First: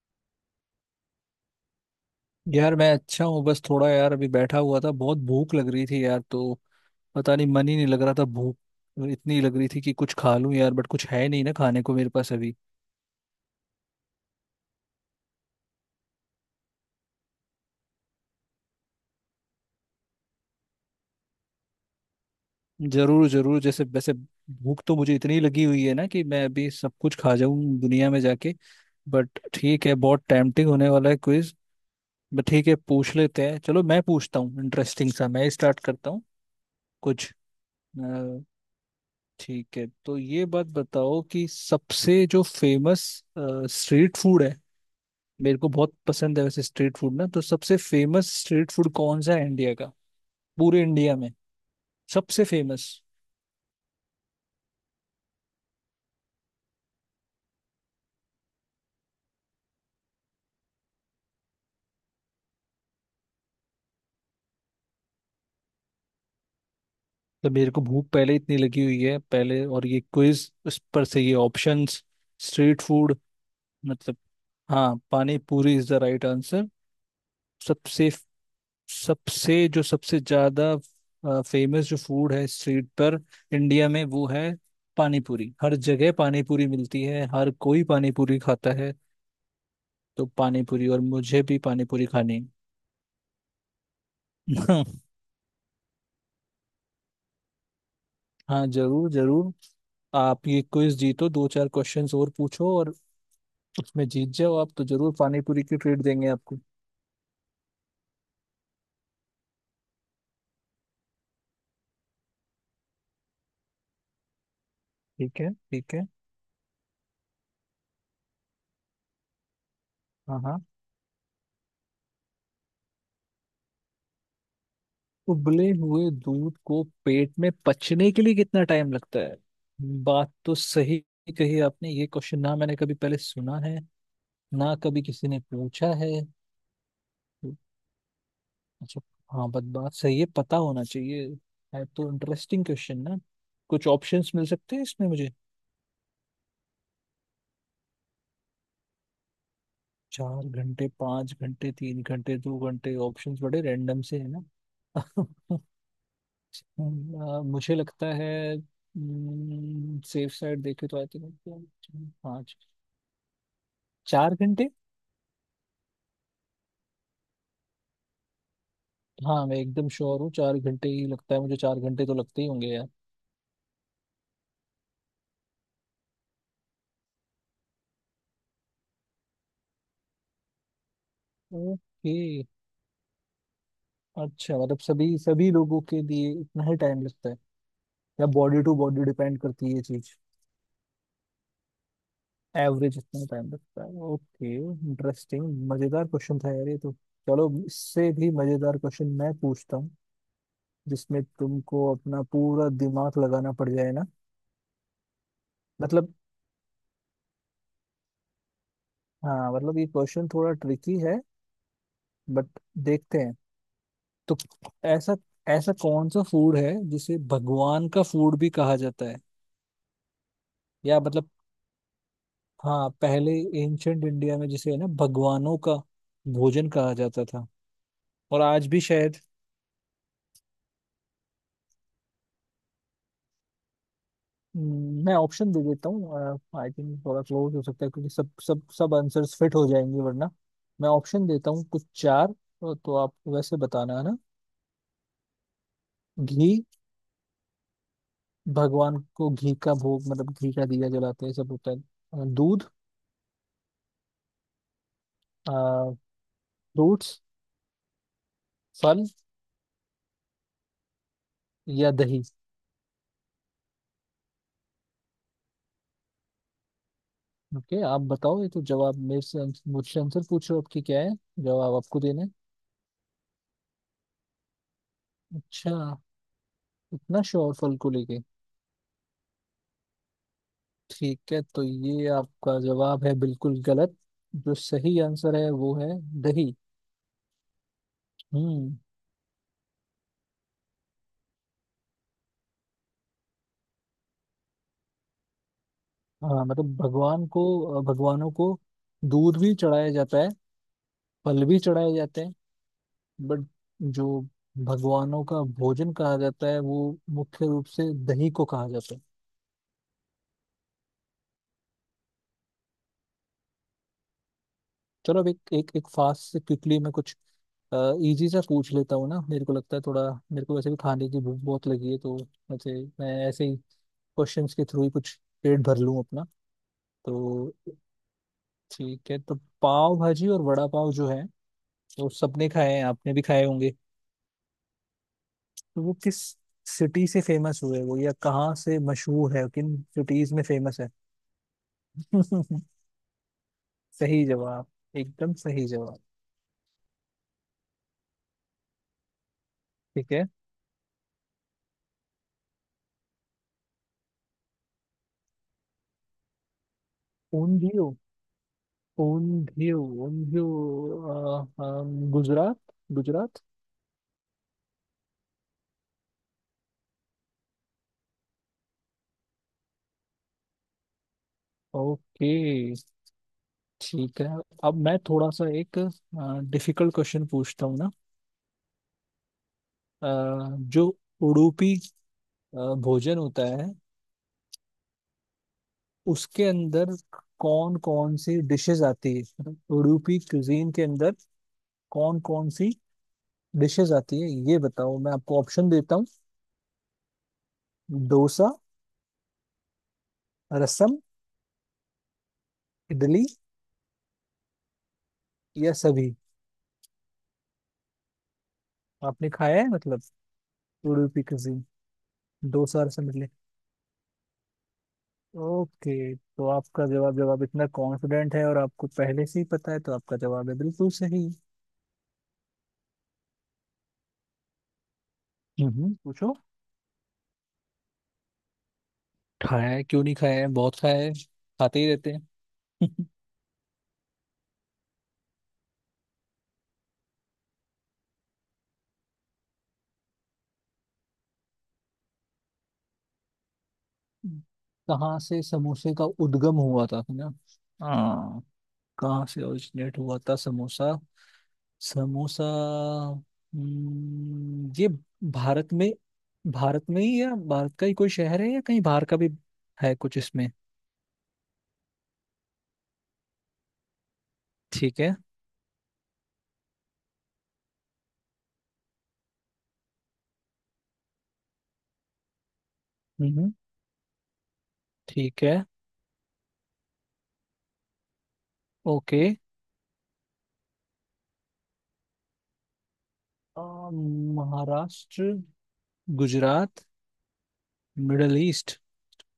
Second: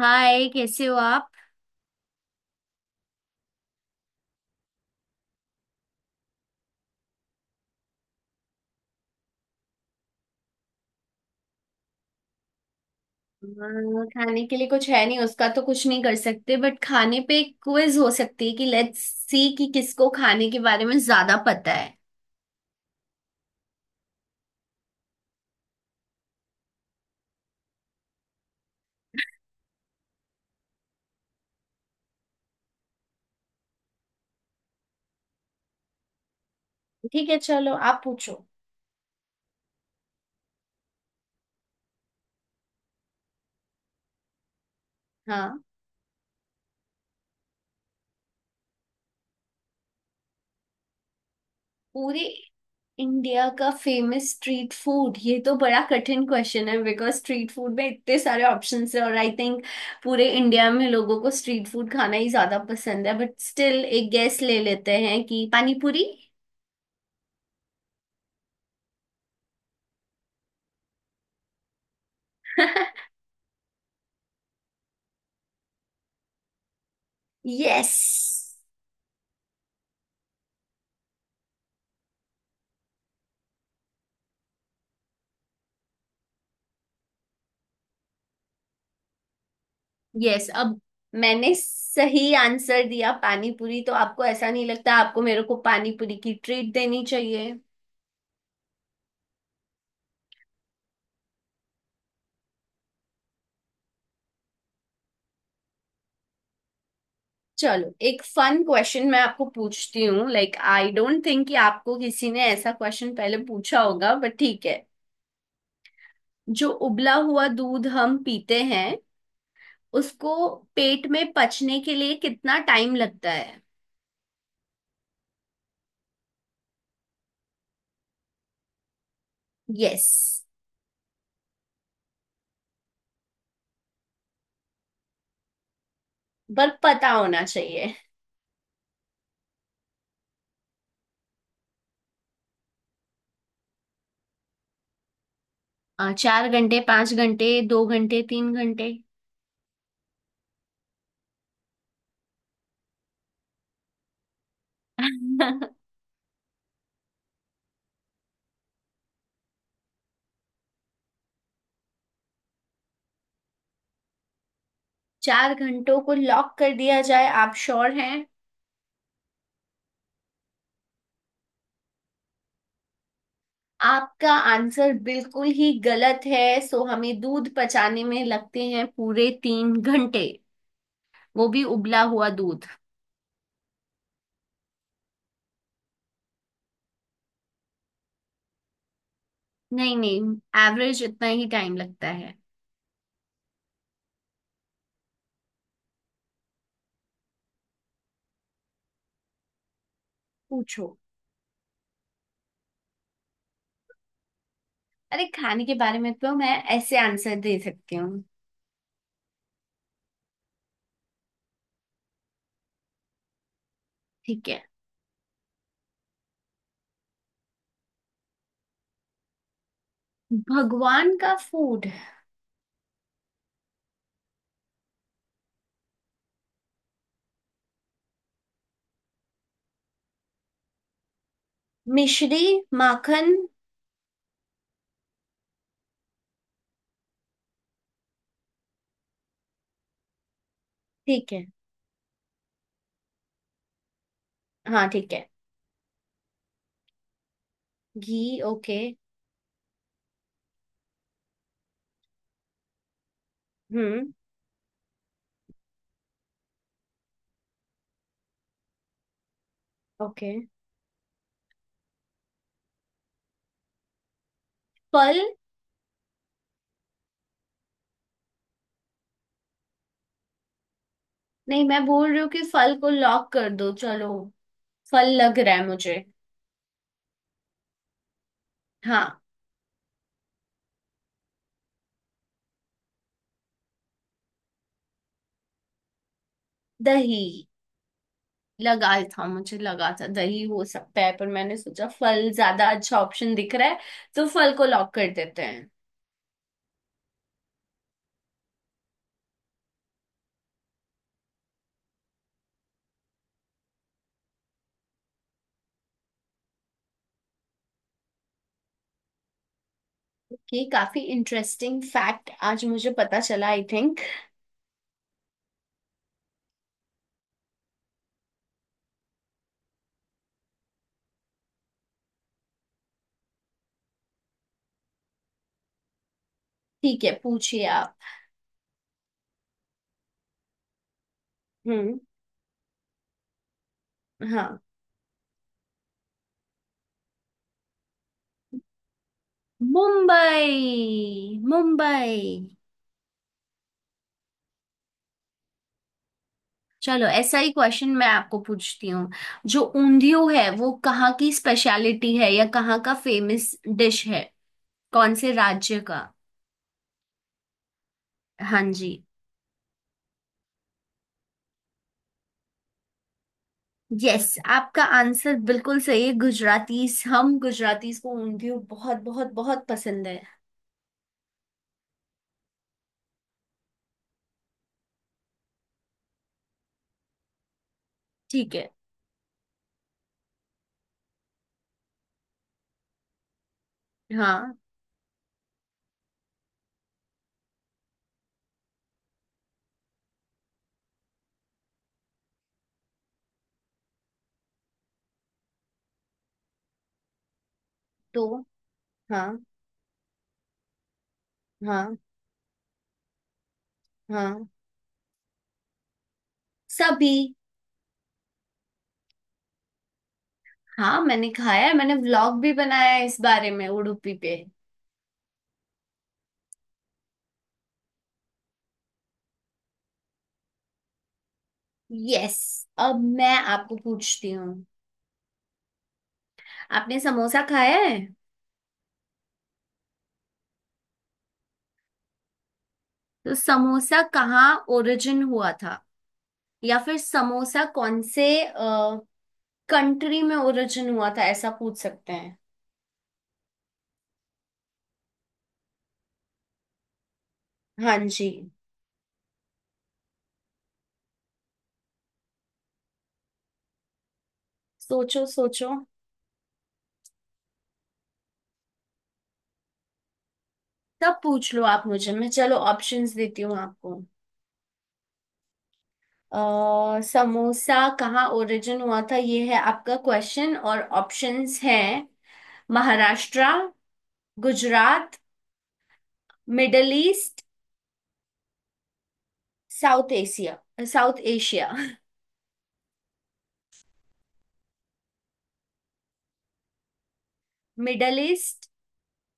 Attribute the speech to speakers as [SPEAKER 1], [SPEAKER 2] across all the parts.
[SPEAKER 1] हाय, कैसे हो आप।
[SPEAKER 2] यार मैं अच्छा हूँ। बस थोड़ा यार अभी बैठा हुआ था। बहुत भूख लग रही थी यार तो पता नहीं मन ही नहीं लग रहा था। भूख इतनी लग रही थी कि कुछ खा लूं यार बट कुछ है नहीं ना खाने को मेरे पास अभी।
[SPEAKER 1] हाँ, खाने के लिए कुछ है नहीं, उसका तो कुछ नहीं कर सकते, बट खाने पे एक क्विज हो सकती है कि लेट्स सी कि किसको खाने के बारे में ज्यादा पता है।
[SPEAKER 2] जरूर जरूर जैसे वैसे। भूख तो मुझे इतनी लगी हुई है ना कि मैं अभी सब कुछ खा जाऊं दुनिया में जाके। बट ठीक है बहुत टेम्पटिंग होने वाला है क्विज। बट ठीक है पूछ लेते हैं चलो मैं पूछता हूँ इंटरेस्टिंग सा मैं स्टार्ट करता हूँ
[SPEAKER 1] ठीक
[SPEAKER 2] कुछ।
[SPEAKER 1] है, चलो आप पूछो।
[SPEAKER 2] अ, ठीक है तो ये बात बताओ कि सबसे जो फेमस स्ट्रीट फूड है। मेरे
[SPEAKER 1] हाँ।
[SPEAKER 2] को बहुत पसंद है वैसे स्ट्रीट फूड ना। तो सबसे फेमस स्ट्रीट फूड कौन सा है इंडिया का? पूरे इंडिया में
[SPEAKER 1] पूरे।
[SPEAKER 2] सबसे फेमस।
[SPEAKER 1] इंडिया का फेमस स्ट्रीट फूड, ये तो बड़ा कठिन क्वेश्चन है बिकॉज स्ट्रीट फूड में इतने सारे ऑप्शंस हैं, और आई थिंक पूरे इंडिया में लोगों को स्ट्रीट फूड खाना ही ज्यादा पसंद है, बट स्टिल एक गैस ले लेते हैं कि पानी पूरी।
[SPEAKER 2] तो मेरे को भूख पहले इतनी लगी हुई है पहले और ये क्विज उस पर से ये ऑप्शंस स्ट्रीट फूड। मतलब। हाँ, pani puri is the right answer.
[SPEAKER 1] Yes.
[SPEAKER 2] सबसे सबसे जो सबसे ज्यादा फेमस जो फूड है स्ट्रीट पर इंडिया में वो है पानी पूरी। हर जगह पानी पूरी मिलती है। हर कोई पानी पूरी खाता है। तो
[SPEAKER 1] यस,
[SPEAKER 2] पानी
[SPEAKER 1] अब
[SPEAKER 2] पूरी और मुझे
[SPEAKER 1] मैंने
[SPEAKER 2] भी पानी पूरी
[SPEAKER 1] सही
[SPEAKER 2] खानी
[SPEAKER 1] आंसर दिया पानी पूरी, तो आपको ऐसा नहीं
[SPEAKER 2] है।
[SPEAKER 1] लगता आपको मेरे को पानी पूरी की ट्रीट देनी चाहिए।
[SPEAKER 2] हाँ जरूर जरूर। आप ये क्विज जीतो दो चार क्वेश्चंस और पूछो और उसमें जीत जाओ आप तो जरूर पानी पूरी की ट्रीट देंगे आपको।
[SPEAKER 1] चलो, एक फन क्वेश्चन मैं आपको पूछती हूँ। लाइक आई डोंट थिंक कि आपको किसी ने ऐसा क्वेश्चन पहले पूछा होगा, बट ठीक है।
[SPEAKER 2] ठीक है ठीक है।
[SPEAKER 1] जो उबला हुआ दूध हम पीते हैं उसको
[SPEAKER 2] हाँ हाँ।
[SPEAKER 1] पेट में पचने के लिए कितना टाइम लगता है।
[SPEAKER 2] उबले हुए दूध को पेट में पचने के लिए कितना टाइम लगता है?
[SPEAKER 1] यस।
[SPEAKER 2] बात तो सही कही आपने। ये क्वेश्चन ना मैंने कभी पहले सुना है ना कभी किसी ने पूछा है।
[SPEAKER 1] पर पता होना चाहिए।
[SPEAKER 2] अच्छा। हाँ, बात बात सही है। पता होना चाहिए। है तो इंटरेस्टिंग क्वेश्चन ना। कुछ ऑप्शंस मिल सकते हैं इसमें मुझे।
[SPEAKER 1] चार घंटे, पांच घंटे, दो घंटे, तीन घंटे।
[SPEAKER 2] चार घंटे पांच घंटे तीन घंटे दो घंटे ऑप्शंस बड़े रैंडम से है ना। मुझे लगता है सेफ साइड देखे तो आई थिंक पाँच चार घंटे।
[SPEAKER 1] चार घंटों को लॉक कर दिया जाए, आप श्योर हैं।
[SPEAKER 2] हाँ मैं एकदम श्योर हूँ। चार घंटे ही लगता है मुझे। चार घंटे तो लगते ही होंगे यार।
[SPEAKER 1] आपका आंसर बिल्कुल ही गलत है। सो हमें दूध पचाने में लगते हैं पूरे तीन घंटे, वो भी उबला
[SPEAKER 2] ओके।
[SPEAKER 1] हुआ दूध।
[SPEAKER 2] अच्छा मतलब सभी सभी लोगों के लिए इतना ही टाइम लगता है या बॉडी टू बॉडी डिपेंड करती है ये
[SPEAKER 1] नहीं
[SPEAKER 2] चीज?
[SPEAKER 1] नहीं, एवरेज इतना ही टाइम लगता है।
[SPEAKER 2] एवरेज इतना टाइम लगता है। Okay interesting. मजेदार क्वेश्चन था यार ये तो। चलो इससे भी मजेदार क्वेश्चन मैं पूछता हूँ
[SPEAKER 1] पूछो।
[SPEAKER 2] जिसमें तुमको अपना पूरा दिमाग लगाना पड़ जाए ना।
[SPEAKER 1] अरे, खाने के बारे में
[SPEAKER 2] मतलब।
[SPEAKER 1] तो मैं ऐसे आंसर दे सकती हूँ।
[SPEAKER 2] हाँ मतलब ये क्वेश्चन थोड़ा ट्रिकी है। बट देखते हैं। तो
[SPEAKER 1] ठीक है।
[SPEAKER 2] ऐसा ऐसा कौन सा फूड है जिसे भगवान का फूड भी कहा जाता है? या
[SPEAKER 1] भगवान
[SPEAKER 2] मतलब
[SPEAKER 1] का फूड।
[SPEAKER 2] हाँ पहले एंशंट इंडिया में जिसे है ना भगवानों का भोजन कहा जाता था। और आज भी शायद।
[SPEAKER 1] मिश्री। माखन।
[SPEAKER 2] मैं ऑप्शन दे देता हूँ। आई थिंक थोड़ा क्लोज हो सकता है क्योंकि सब सब सब आंसर्स फिट हो जाएंगे वरना। मैं ऑप्शन
[SPEAKER 1] ठीक है।
[SPEAKER 2] देता हूँ कुछ चार तो आप वैसे बताना है ना।
[SPEAKER 1] हाँ ठीक है।
[SPEAKER 2] घी।
[SPEAKER 1] घी, ओके।
[SPEAKER 2] भगवान को घी का भोग मतलब घी का दिया जलाते हैं सब होता है। दूध।
[SPEAKER 1] हम्म।
[SPEAKER 2] फ्रूट्स फल
[SPEAKER 1] ओके।
[SPEAKER 2] या दही।
[SPEAKER 1] फल।
[SPEAKER 2] ओके आप बताओ ये तो जवाब मेरे से मुझसे आंसर पूछ रहे हो आपकी क्या है?
[SPEAKER 1] नहीं,
[SPEAKER 2] जवाब
[SPEAKER 1] मैं
[SPEAKER 2] आपको
[SPEAKER 1] बोल रही
[SPEAKER 2] देना
[SPEAKER 1] हूँ
[SPEAKER 2] है।
[SPEAKER 1] कि फल को लॉक कर दो चलो। फल लग रहा है
[SPEAKER 2] अच्छा
[SPEAKER 1] मुझे।
[SPEAKER 2] इतना श्योर फल को लेके?
[SPEAKER 1] हाँ।
[SPEAKER 2] ठीक है तो ये आपका जवाब है बिल्कुल गलत। जो सही आंसर है वो है दही।
[SPEAKER 1] दही।
[SPEAKER 2] हम्म।
[SPEAKER 1] लगा था, मुझे लगा था दही हो सकता है पर मैंने सोचा फल ज्यादा अच्छा ऑप्शन दिख रहा है, तो फल को लॉक कर देते हैं।
[SPEAKER 2] हाँ मतलब भगवान को भगवानों को दूध भी चढ़ाया जाता है। फल भी चढ़ाए जाते हैं। बट जो भगवानों का भोजन कहा जाता है वो मुख्य रूप से दही को कहा जाता है।
[SPEAKER 1] ओके, काफी इंटरेस्टिंग फैक्ट आज मुझे पता चला आई थिंक।
[SPEAKER 2] चलो अब एक एक, एक फास्ट से क्विकली मैं कुछ इजी सा पूछ लेता हूँ ना। मेरे को लगता है थोड़ा मेरे को वैसे भी खाने की भूख बहुत लगी है तो वैसे मैं ऐसे ही क्वेश्चंस के थ्रू ही कुछ पेट भर लूँ अपना।
[SPEAKER 1] ठीक है,
[SPEAKER 2] तो
[SPEAKER 1] पूछिए आप।
[SPEAKER 2] ठीक है तो पाव भाजी और वड़ा पाव जो है
[SPEAKER 1] हम्म।
[SPEAKER 2] वो सबने खाए हैं आपने भी खाए होंगे।
[SPEAKER 1] हाँ।
[SPEAKER 2] तो वो किस सिटी से फेमस हुए वो या कहाँ से मशहूर है किन सिटीज में
[SPEAKER 1] मुंबई,
[SPEAKER 2] फेमस है?
[SPEAKER 1] मुंबई।
[SPEAKER 2] सही जवाब। एकदम सही जवाब।
[SPEAKER 1] चलो, ऐसा ही क्वेश्चन मैं आपको पूछती हूँ। जो
[SPEAKER 2] ठीक
[SPEAKER 1] ऊंधियो
[SPEAKER 2] है।
[SPEAKER 1] है वो कहाँ की स्पेशलिटी है, या कहाँ का फेमस डिश है। कौन से राज्य का।
[SPEAKER 2] ऊंधियो
[SPEAKER 1] हाँ जी।
[SPEAKER 2] ऊंधियो ऊंधियो। गुजरात गुजरात।
[SPEAKER 1] यस, आपका आंसर बिल्कुल सही है। गुजरातीस, हम गुजरातीस को ऊंधियो बहुत बहुत बहुत पसंद है।
[SPEAKER 2] ओके ठीक है। अब मैं थोड़ा सा एक डिफिकल्ट क्वेश्चन पूछता हूँ ना।
[SPEAKER 1] ठीक है।
[SPEAKER 2] अ, जो उडुपी भोजन होता है
[SPEAKER 1] हाँ।
[SPEAKER 2] उसके अंदर कौन कौन सी डिशेस आती है मतलब उडुपी क्यूजीन के अंदर कौन कौन सी डिशेस आती है ये बताओ। मैं आपको ऑप्शन देता हूँ।
[SPEAKER 1] तो।
[SPEAKER 2] डोसा
[SPEAKER 1] हाँ।
[SPEAKER 2] रसम
[SPEAKER 1] हाँ।
[SPEAKER 2] इडली
[SPEAKER 1] हाँ।
[SPEAKER 2] या सभी?
[SPEAKER 1] सभी।
[SPEAKER 2] आपने खाया है मतलब?
[SPEAKER 1] हाँ,
[SPEAKER 2] उडुपी
[SPEAKER 1] मैंने
[SPEAKER 2] क्यूजीन
[SPEAKER 1] खाया है, मैंने व्लॉग भी
[SPEAKER 2] डोसा
[SPEAKER 1] बनाया है
[SPEAKER 2] रसम
[SPEAKER 1] इस
[SPEAKER 2] इडली।
[SPEAKER 1] बारे में, उडुपी पे।
[SPEAKER 2] ओके तो आपका जवाब जब आप इतना कॉन्फिडेंट है और आपको पहले से ही पता है तो आपका जवाब है बिल्कुल सही।
[SPEAKER 1] यस, अब मैं आपको पूछती हूँ,
[SPEAKER 2] पूछो।
[SPEAKER 1] आपने समोसा खाया है।
[SPEAKER 2] खाया है क्यों नहीं खाया है बहुत खाया है खाते ही रहते हैं।
[SPEAKER 1] तो समोसा कहाँ ओरिजिन हुआ था, या फिर समोसा कौन से कंट्री में ओरिजिन हुआ था, ऐसा पूछ सकते हैं।
[SPEAKER 2] कहाँ से समोसे का उद्गम हुआ था है ना?
[SPEAKER 1] हाँ जी।
[SPEAKER 2] हाँ। कहाँ से ओरिजिनेट हुआ था समोसा? समोसा। ये
[SPEAKER 1] सोचो सोचो।
[SPEAKER 2] भारत में। भारत में ही या भारत का ही कोई शहर है या कहीं बाहर का भी है कुछ इसमें?
[SPEAKER 1] तब पूछ लो आप मुझे, मैं चलो ऑप्शंस देती हूँ आपको।
[SPEAKER 2] ठीक है।
[SPEAKER 1] समोसा कहाँ ओरिजिन हुआ था ये है आपका क्वेश्चन, और ऑप्शंस हैं। महाराष्ट्र।
[SPEAKER 2] हम्म
[SPEAKER 1] गुजरात।
[SPEAKER 2] ठीक है।
[SPEAKER 1] Middle east.
[SPEAKER 2] Okay.
[SPEAKER 1] South Asia. South Asia.
[SPEAKER 2] Uh, Maharashtra Gujarat
[SPEAKER 1] middle
[SPEAKER 2] middle
[SPEAKER 1] east.
[SPEAKER 2] East.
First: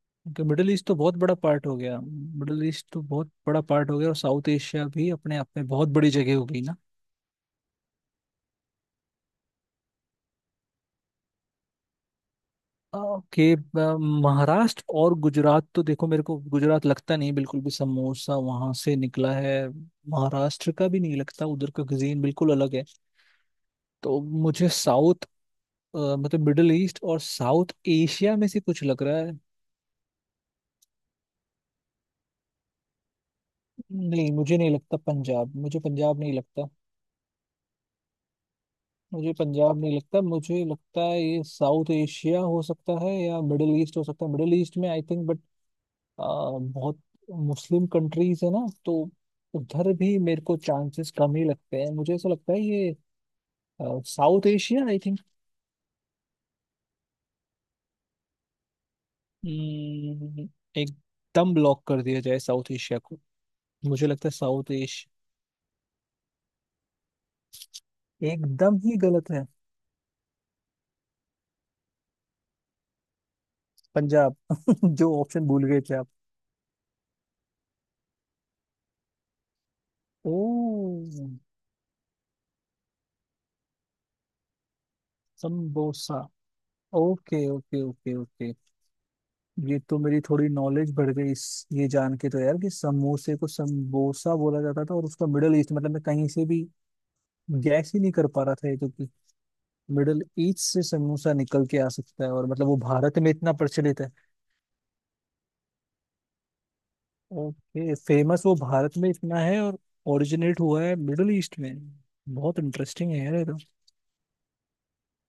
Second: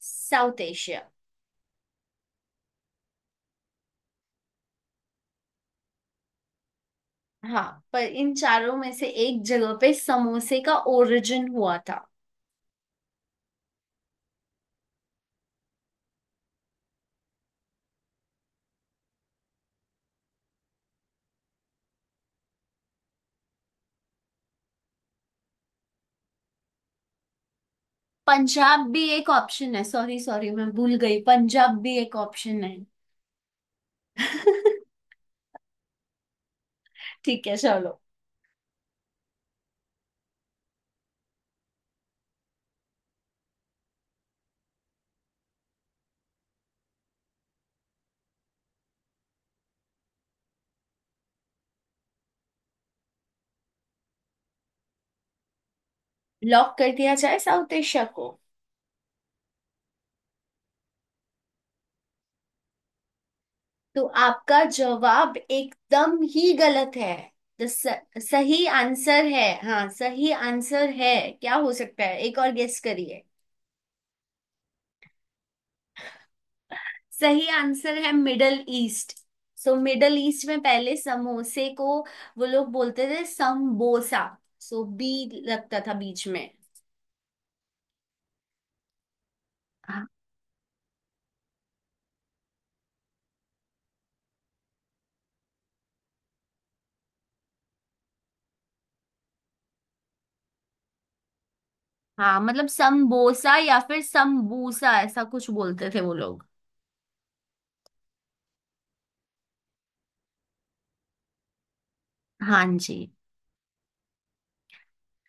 [SPEAKER 2] क्योंकि
[SPEAKER 1] साउथ
[SPEAKER 2] मिडल ईस्ट तो
[SPEAKER 1] एशिया।
[SPEAKER 2] बहुत बड़ा पार्ट हो गया। मिडल ईस्ट तो बहुत बड़ा पार्ट हो गया और साउथ एशिया भी अपने आप में बहुत बड़ी जगह हो गई ना।
[SPEAKER 1] हाँ, पर इन चारों में से एक जगह पे समोसे का ओरिजिन हुआ था।
[SPEAKER 2] ओके। महाराष्ट्र और गुजरात तो देखो मेरे को गुजरात लगता नहीं बिल्कुल भी समोसा वहां से निकला है। महाराष्ट्र का भी नहीं लगता। उधर का cuisine बिल्कुल अलग है। तो मुझे मतलब मिडिल ईस्ट और साउथ एशिया में से
[SPEAKER 1] पंजाब
[SPEAKER 2] कुछ
[SPEAKER 1] भी
[SPEAKER 2] लग रहा
[SPEAKER 1] एक
[SPEAKER 2] है।
[SPEAKER 1] ऑप्शन है, सॉरी सॉरी, मैं भूल गई, पंजाब भी एक ऑप्शन है।
[SPEAKER 2] नहीं मुझे नहीं लगता पंजाब। मुझे पंजाब नहीं लगता।
[SPEAKER 1] ठीक है चलो।
[SPEAKER 2] मुझे पंजाब नहीं लगता। मुझे लगता है ये साउथ एशिया हो सकता है या मिडिल ईस्ट हो सकता है। मिडिल ईस्ट में आई थिंक अ, बहुत मुस्लिम कंट्रीज है ना तो उधर भी मेरे को चांसेस कम ही लगते हैं। मुझे ऐसा लगता है ये south Asia I think.
[SPEAKER 1] Lock कर दिया जाए साउथ एशिया को।
[SPEAKER 2] एकदम ब्लॉक कर दिया जाए साउथ एशिया को।
[SPEAKER 1] तो
[SPEAKER 2] मुझे लगता है
[SPEAKER 1] आपका
[SPEAKER 2] साउथ एशिया।
[SPEAKER 1] जवाब एकदम ही गलत है। तो स, सही
[SPEAKER 2] एकदम ही
[SPEAKER 1] आंसर
[SPEAKER 2] गलत
[SPEAKER 1] है,
[SPEAKER 2] है।
[SPEAKER 1] हाँ सही आंसर है। क्या हो सकता है, एक और गेस करिए।
[SPEAKER 2] पंजाब। जो ऑप्शन भूल गए थे आप।
[SPEAKER 1] सही आंसर है middle east. So middle east में पहले
[SPEAKER 2] ओ
[SPEAKER 1] समोसे को वो लोग बोलते थे समबोसा, सो बी लगता था
[SPEAKER 2] संबोसा
[SPEAKER 1] बीच में।
[SPEAKER 2] Okay okay okay okay. ये तो
[SPEAKER 1] हाँ।
[SPEAKER 2] मेरी थोड़ी नॉलेज बढ़ गई इस ये जान के तो यार कि समोसे को संबोसा बोला जाता था और उसका मिडल ईस्ट मतलब मैं कहीं से भी गैस ही नहीं कर पा रहा था ये तो कि मिडिल ईस्ट से समोसा निकल के आ सकता है
[SPEAKER 1] हाँ,
[SPEAKER 2] और
[SPEAKER 1] मतलब
[SPEAKER 2] मतलब वो भारत में इतना
[SPEAKER 1] समबोसा या फिर
[SPEAKER 2] प्रचलित है।
[SPEAKER 1] समबूसा ऐसा कुछ बोलते थे वो लोग।
[SPEAKER 2] ओके फेमस वो भारत में इतना है और ओरिजिनेट हुआ है मिडिल ईस्ट में। बहुत
[SPEAKER 1] हाँ जी।
[SPEAKER 2] इंटरेस्टिंग है यार ये तो।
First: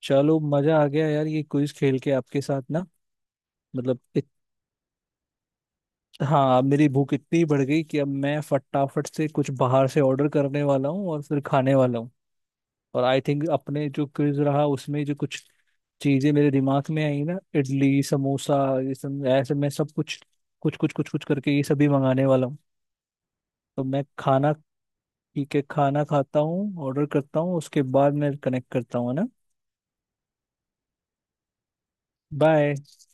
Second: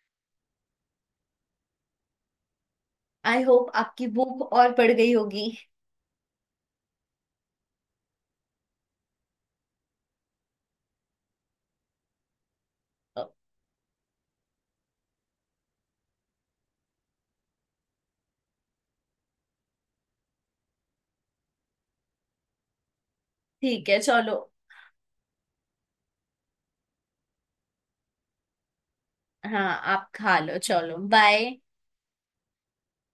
[SPEAKER 2] चलो मजा आ गया यार ये क्विज खेल के आपके साथ ना।
[SPEAKER 1] आई होप
[SPEAKER 2] मतलब
[SPEAKER 1] आपकी भूख और बढ़ गई होगी।
[SPEAKER 2] हाँ मेरी भूख इतनी बढ़ गई कि अब मैं फटाफट से कुछ बाहर से ऑर्डर करने वाला हूँ और फिर खाने वाला हूँ। और आई थिंक अपने जो क्विज रहा उसमें जो कुछ चीजें मेरे दिमाग में आई ना इडली समोसा ये सब ऐसे मैं सब कुछ कुछ कुछ कुछ कुछ करके ये सभी मंगाने वाला हूँ। तो
[SPEAKER 1] ठीक है
[SPEAKER 2] मैं
[SPEAKER 1] चलो।
[SPEAKER 2] खाना ठीक है खाना खाता हूँ ऑर्डर करता हूँ उसके बाद मैं कनेक्ट करता हूँ है ना।
[SPEAKER 1] हाँ, आप खा लो, चलो बाय।
[SPEAKER 2] बाय।